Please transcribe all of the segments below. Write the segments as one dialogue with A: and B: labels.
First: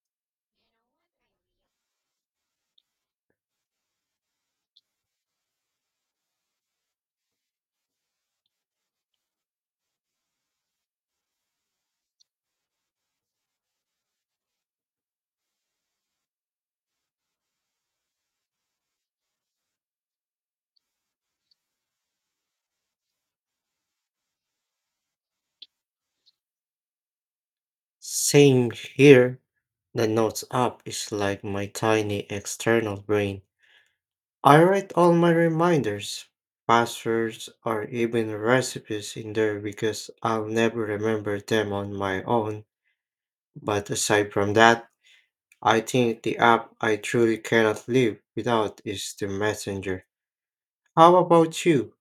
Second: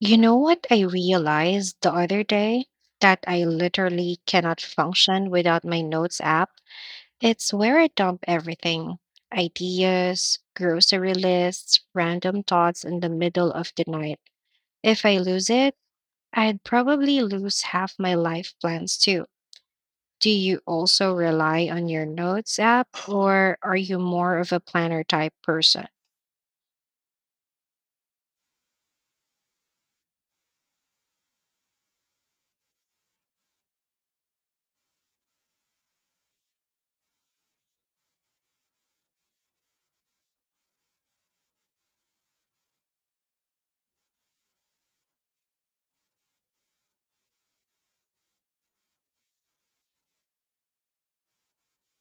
A: You know what I realized the other day? That I literally cannot function without my notes app. It's where I dump everything ideas, grocery lists, random thoughts in the middle of the night. If I lose it, I'd probably lose half my life plans too. Do you also rely on your notes app, or are you more of a planner type person?
B: Same here. The Notes app is like my tiny external brain. I write all my reminders, passwords, or even recipes in there because I'll never remember them on my own. But aside from that, I think the app I truly cannot live without is the Messenger. How about you?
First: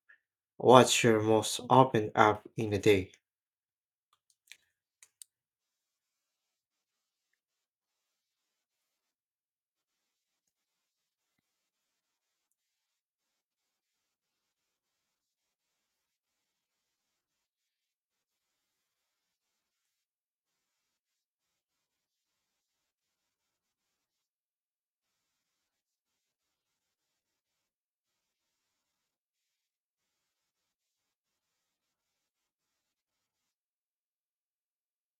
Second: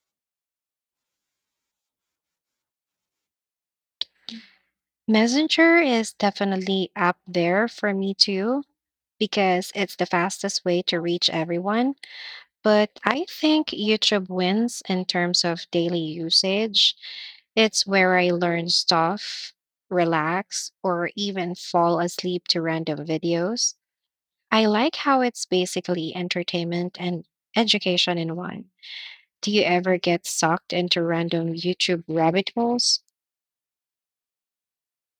B: What's your most open app in a day?
A: Messenger is definitely up there for me too because it's the fastest way to reach everyone. But I think YouTube wins in terms of daily usage. It's where I learn stuff, relax, or even fall asleep to random videos. I like how it's basically entertainment and education in one. Do you ever get sucked into random YouTube rabbit holes?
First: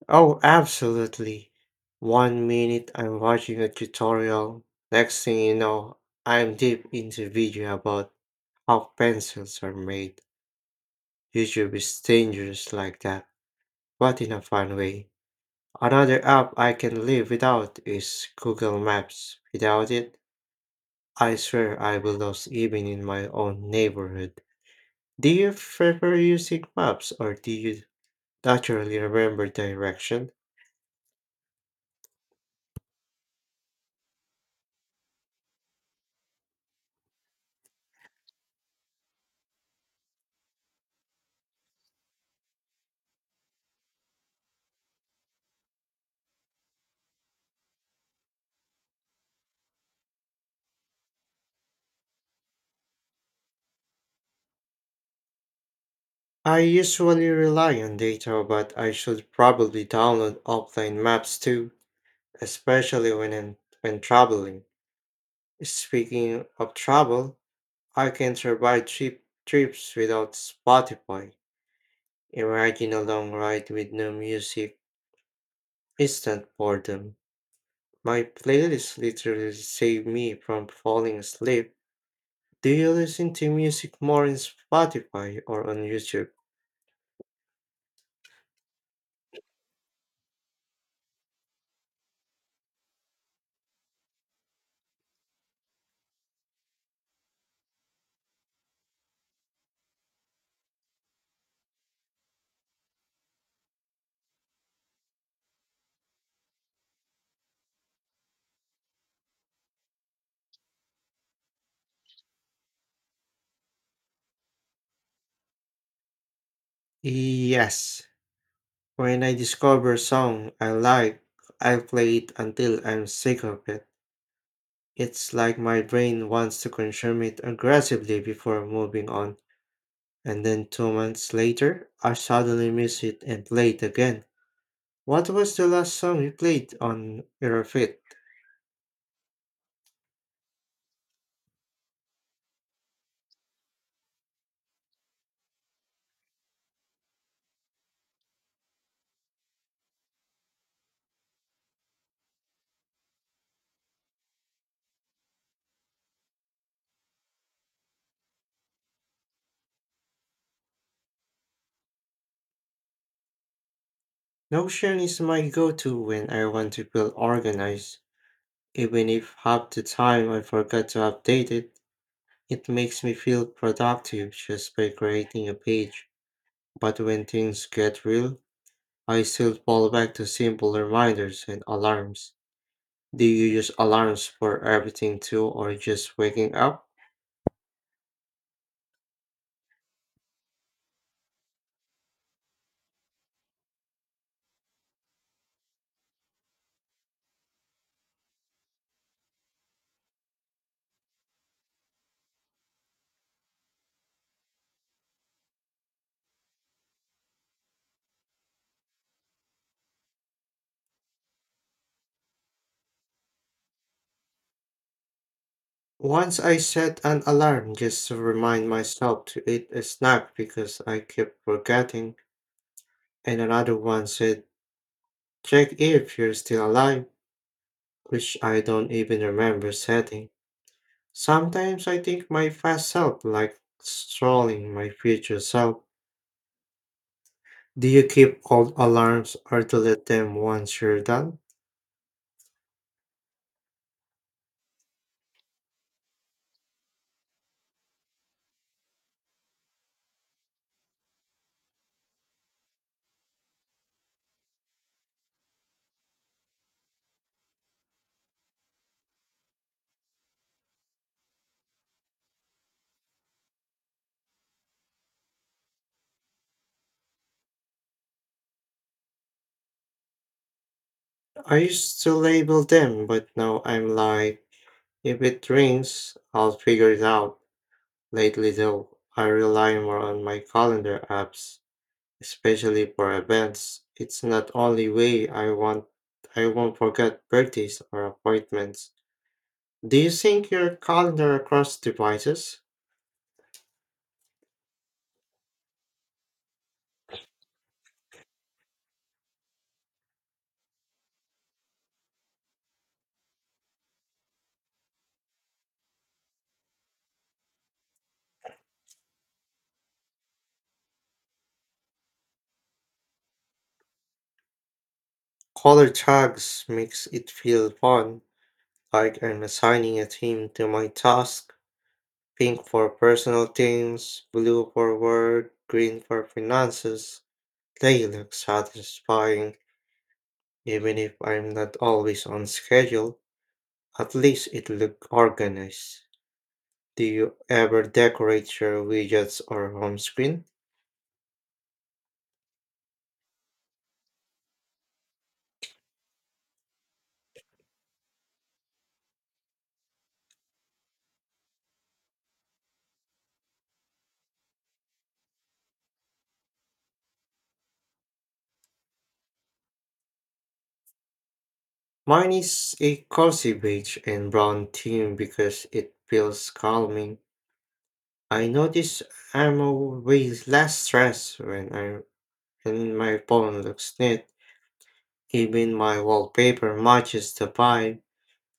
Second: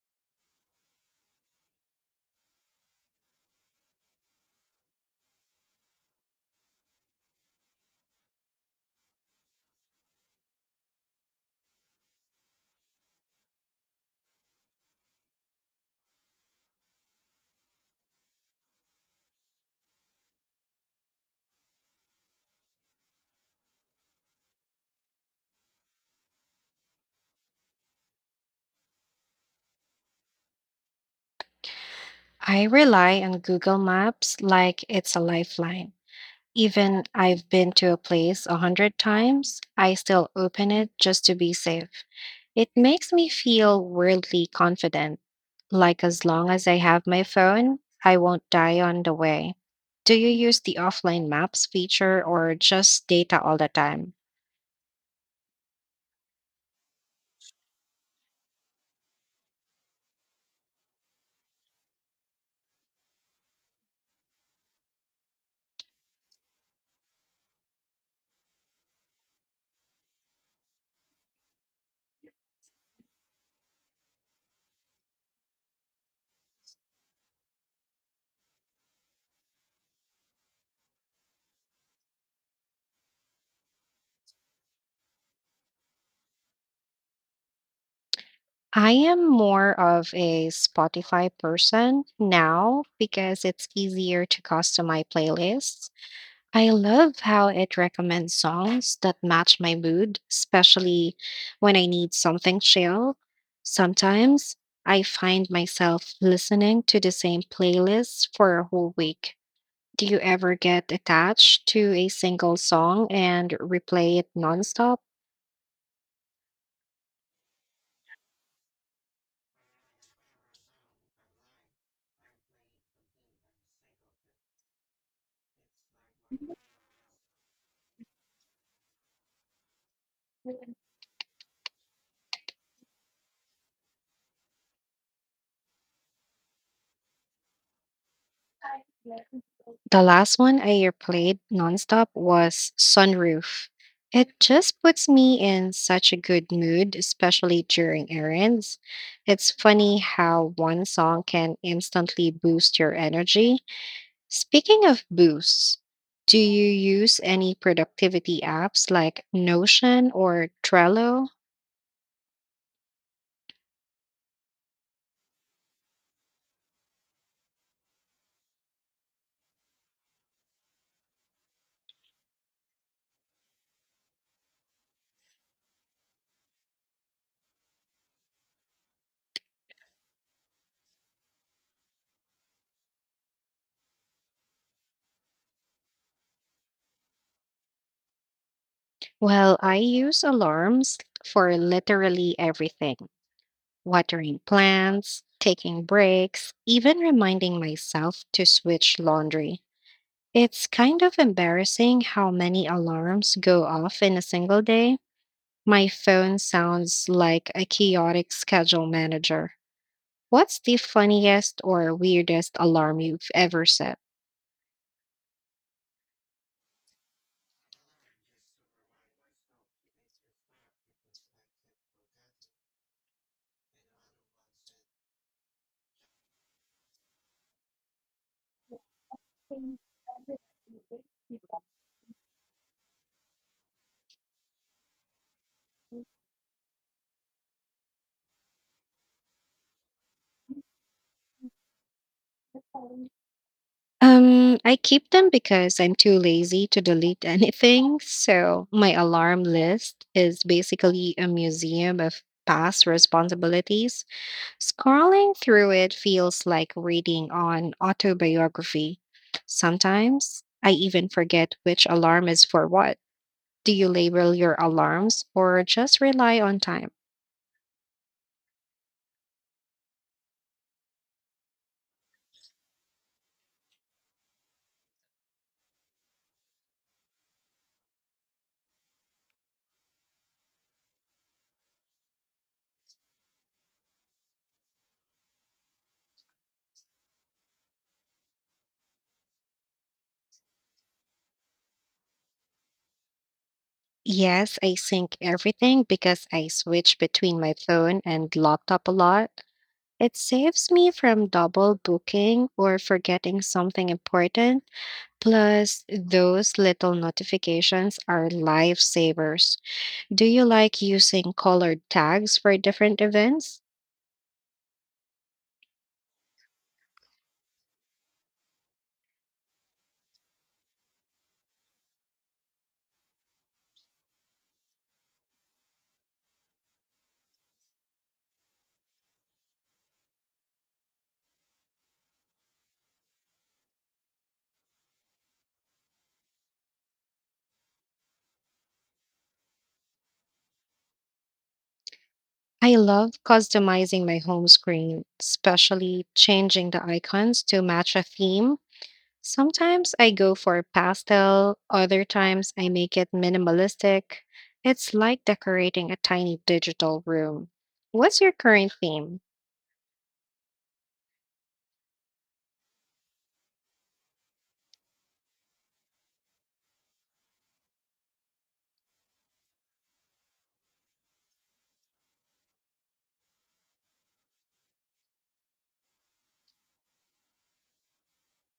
B: Oh, absolutely. One minute I'm watching a tutorial, next thing you know, I'm deep into video about how pencils are made. YouTube is dangerous like that, but in a fun way. Another app I can live without is Google Maps. Without it, I swear I will lose even in my own neighborhood. Do you prefer using maps or do you naturally remember direction?
A: I rely on Google Maps like it's a lifeline. Even I've been to a place 100 times, I still open it just to be safe. It makes me feel weirdly confident, like as long as I have my phone, I won't die on the way. Do you use the offline maps feature or just data all the time?
B: I usually rely on data, but I should probably download offline maps too, especially when traveling. Speaking of travel, I can survive cheap trips without Spotify. Imagine a long ride with no music, instant boredom. My playlist literally saved me from falling asleep. Do you listen to music more in Spotify or on YouTube?
A: I am more of a Spotify person now because it's easier to customize playlists. I love how it recommends songs that match my mood, especially when I need something chill. Sometimes I find myself listening to the same playlist for a whole week. Do you ever get attached to a single song and replay it nonstop?
B: Yes, when I discover a song I like, I play it until I'm sick of it. It's like my brain wants to consume it aggressively before moving on. And then 2 months later, I suddenly miss it and play it again. What was the last song you played on your feed?
A: The last one I played nonstop was Sunroof. It just puts me in such a good mood, especially during errands. It's funny how one song can instantly boost your energy. Speaking of boosts, do you use any productivity apps like Notion or Trello?
B: Notion is my go-to when I want to feel organized. Even if half the time I forget to update it, it makes me feel productive just by creating a page. But when things get real, I still fall back to simple reminders and alarms. Do you use alarms for everything too, or just waking up?
A: Well, I use alarms for literally everything: watering plants, taking breaks, even reminding myself to switch laundry. It's kind of embarrassing how many alarms go off in a single day. My phone sounds like a chaotic schedule manager. What's the funniest or weirdest alarm you've ever set?
B: Once I set an alarm just to remind myself to eat a snack because I kept forgetting, and another one said, check if you're still alive, which I don't even remember setting. Sometimes I think my past self like trolling my future self. Do you keep old alarms or delete them once you're done?
A: I keep them because I'm too lazy to delete anything. So my alarm list is basically a museum of past responsibilities. Scrolling through it feels like reading on autobiography. Sometimes I even forget which alarm is for what. Do you label your alarms or just rely on time?
B: I used to label them, but now I'm like, if it rings, I'll figure it out. Lately, though, I rely more on my calendar apps, especially for events. It's not only way. I won't forget birthdays or appointments. Do you sync your calendar across devices?
A: Yes, I sync everything because I switch between my phone and laptop a lot. It saves me from double booking or forgetting something important. Plus, those little notifications are lifesavers. Do you like using colored tags for different events?
B: Color tags makes it feel fun, like I'm assigning a theme to my task. Pink for personal things, blue for work, green for finances. They look satisfying, even if I'm not always on schedule. At least it look organized. Do you ever decorate your widgets or home screen?
A: I love customizing my home screen, especially changing the icons to match a theme. Sometimes I go for pastel, other times I make it minimalistic. It's like decorating a tiny digital room. What's your current theme?
B: Mine is a cozy beige and brown theme because it feels calming. I notice I'm always less stressed when my phone looks neat. Even my wallpaper matches the vibe.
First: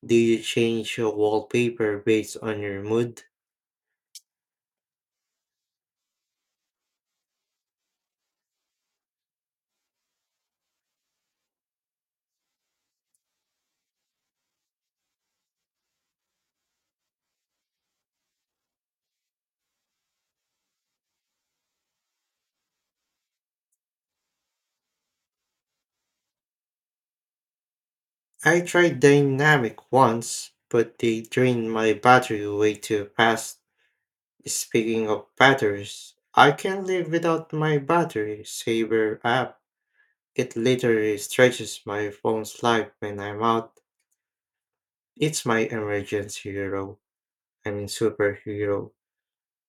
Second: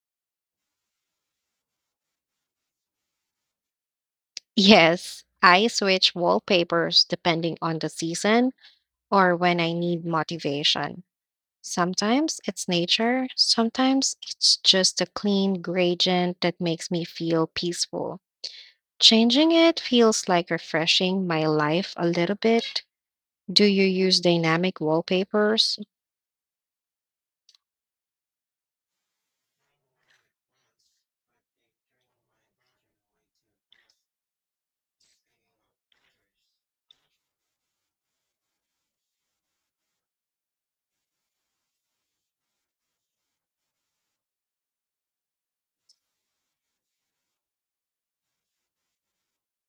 B: Do you change your wallpaper based on your mood?
A: Yes, I switch wallpapers depending on the season or when I need motivation. Sometimes it's nature, sometimes it's just a clean gradient that makes me feel peaceful. Changing it feels like refreshing my life a little bit. Do you use dynamic wallpapers?
B: I tried dynamic once, but they drained my battery way too fast. Speaking of batteries, I can't live without my battery saver app. It literally stretches my phone's life when I'm out. It's my emergency hero. I mean superhero.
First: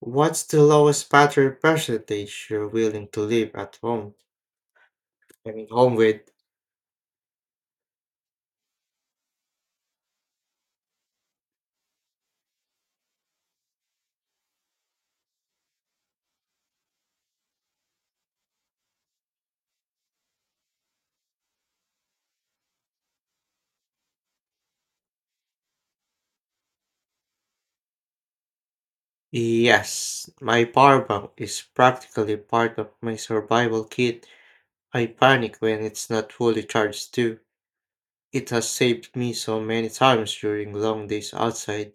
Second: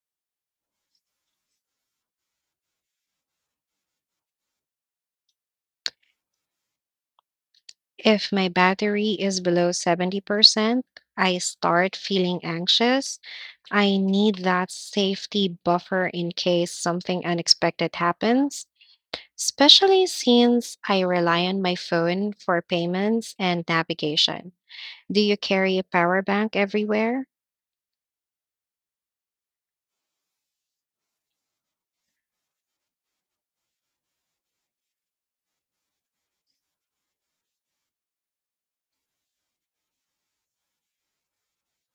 B: What's the lowest battery percentage you're willing to leave at home? I'm home with.
A: If my battery is below 70%, I start feeling anxious. I need that safety buffer in case something unexpected happens, especially since I rely on my phone for payments and navigation. Do you carry a power bank everywhere?
B: Yes, my power bank is practically part of my survival kit. I panic when it's not fully charged too. It has saved me so many times during long days outside.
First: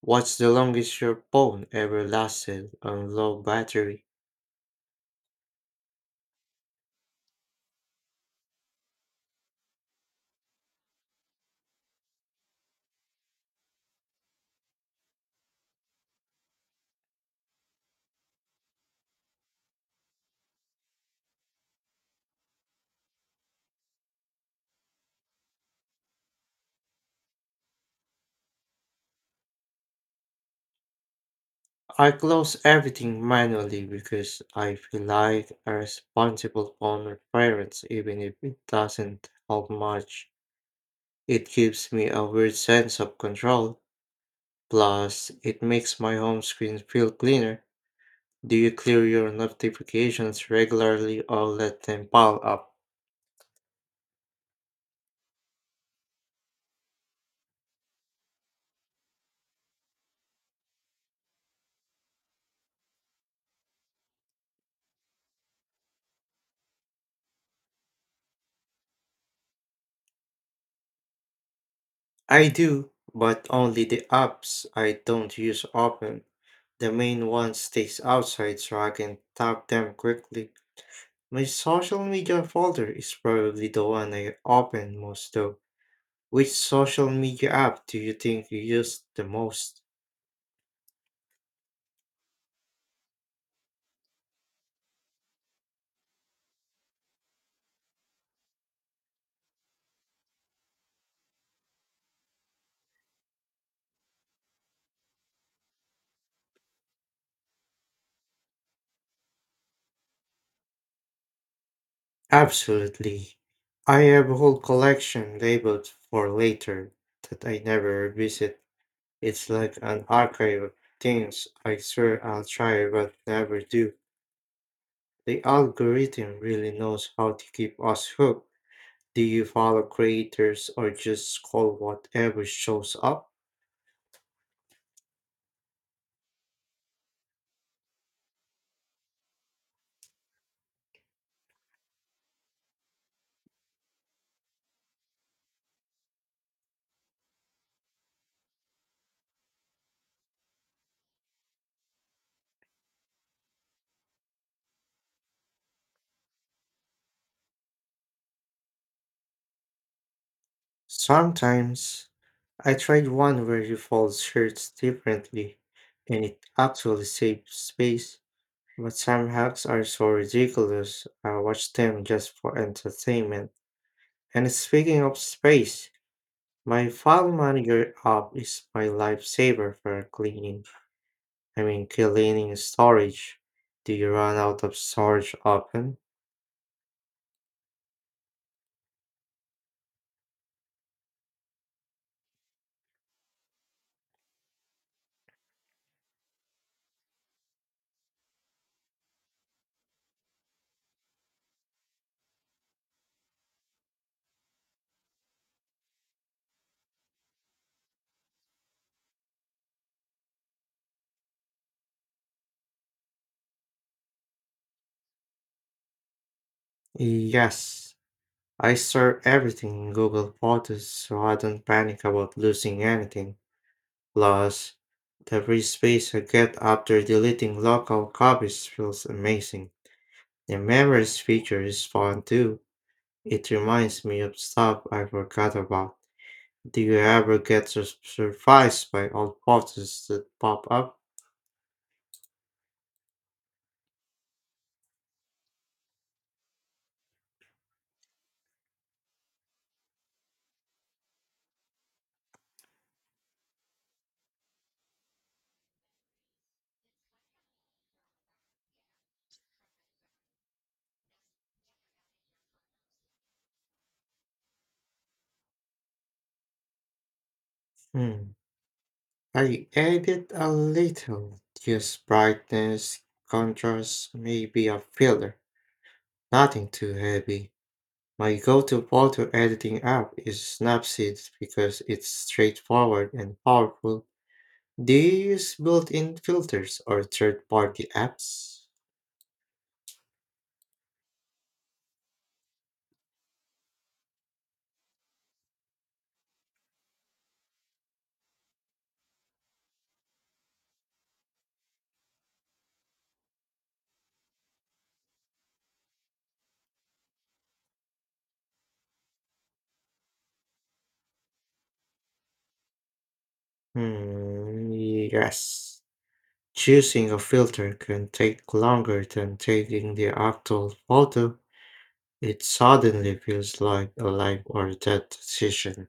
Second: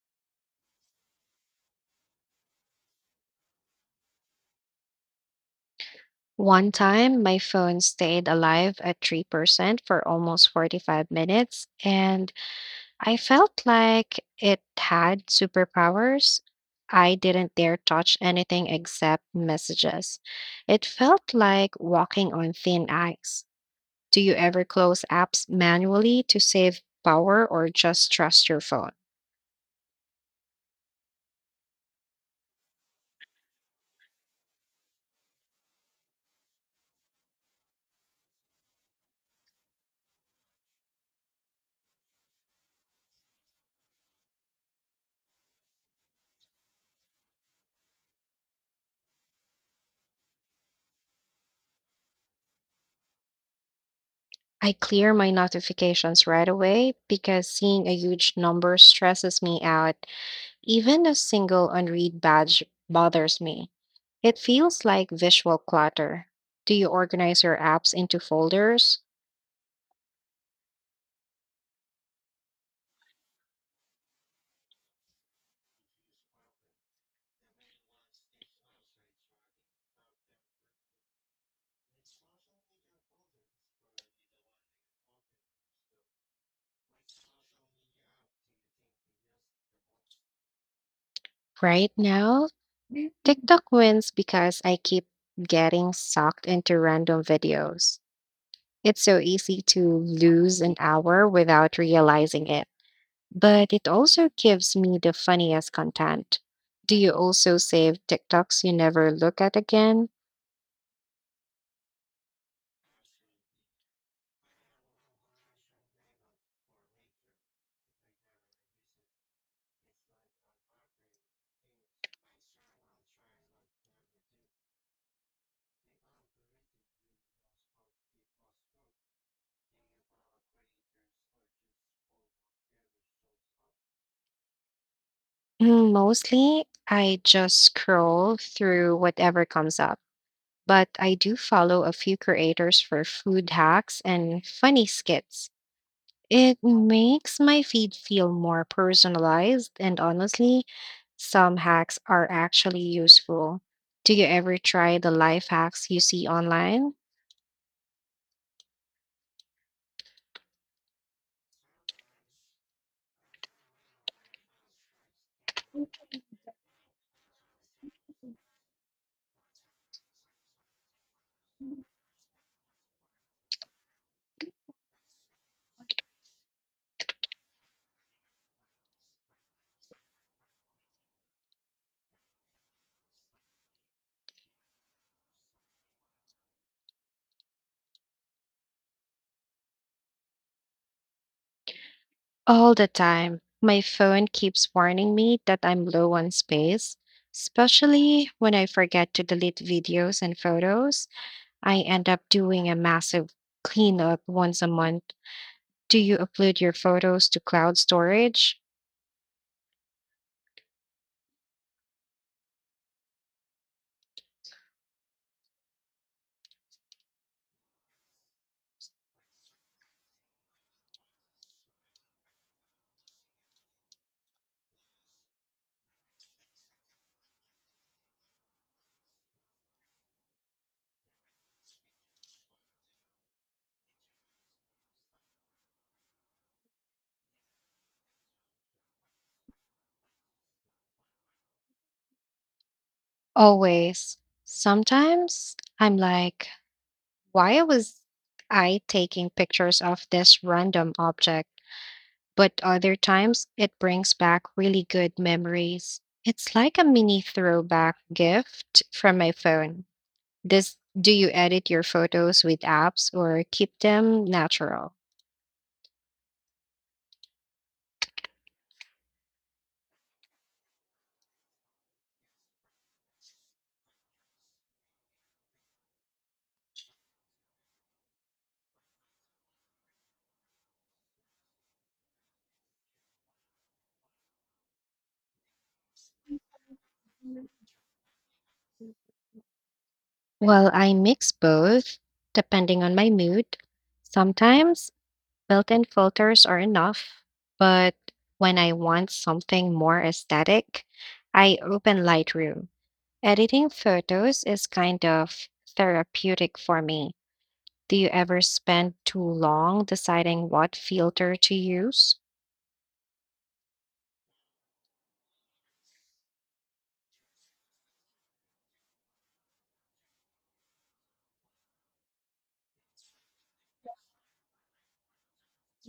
B: What's the longest your phone ever lasted on low battery?
A: One time, my phone stayed alive at 3% for almost 45 minutes, and I felt like it had superpowers. I didn't dare touch anything except messages. It felt like walking on thin ice. Do you ever close apps manually to save power or just trust your phone?
B: I close everything manually because I feel like a responsible phone parent even if it doesn't help much. It gives me a weird sense of control. Plus, it makes my home screen feel cleaner. Do you clear your notifications regularly or let them pile up?
A: I clear my notifications right away because seeing a huge number stresses me out. Even a single unread badge bothers me. It feels like visual clutter. Do you organize your apps into folders?
B: I do, but only the apps I don't use often. The main one stays outside so I can tap them quickly. My social media folder is probably the one I open most though. Which social media app do you think you use the most?
A: Right now, TikTok wins because I keep getting sucked into random videos. It's so easy to lose an hour without realizing it, but it also gives me the funniest content. Do you also save TikToks you never look at again?
B: Absolutely. I have a whole collection labeled for later that I never revisit. It's like an archive of things I swear I'll try but never do. The algorithm really knows how to keep us hooked. Do you follow creators or just scroll whatever shows up?
A: Mostly, I just scroll through whatever comes up, but I do follow a few creators for food hacks and funny skits. It makes my feed feel more personalized, and honestly, some hacks are actually useful. Do you ever try the life hacks you see online?
B: Sometimes I tried one where you fold shirts differently and it actually saves space. But some hacks are so ridiculous, I watch them just for entertainment. And speaking of space, my file manager app is my lifesaver for cleaning. I mean, cleaning storage. Do you run out of storage often?
A: All the time. My phone keeps warning me that I'm low on space, especially when I forget to delete videos and photos. I end up doing a massive cleanup once a month. Do you upload your photos to cloud storage?
B: Yes. I store everything in Google Photos so I don't panic about losing anything. Plus, the free space I get after deleting local copies feels amazing. The memories feature is fun too. It reminds me of stuff I forgot about. Do you ever get surprised by old photos that pop up?
A: Always. Sometimes I'm like, why was I taking pictures of this random object? But other times it brings back really good memories. It's like a mini throwback gift from my phone. Does do you edit your photos with apps or keep them natural?
B: Hmm. I edit a little. Use brightness, contrast, maybe a filter. Nothing too heavy. My go-to photo editing app is Snapseed because it's straightforward and powerful. Do you use built-in filters or third-party apps?
A: Well, I mix both depending on my mood. Sometimes built-in filters are enough, but when I want something more aesthetic, I open Lightroom. Editing photos is kind of therapeutic for me. Do you ever spend too long deciding what filter to use?
B: Hmm, yes. Choosing a filter can take longer than taking the actual photo. It suddenly feels like a life or death decision.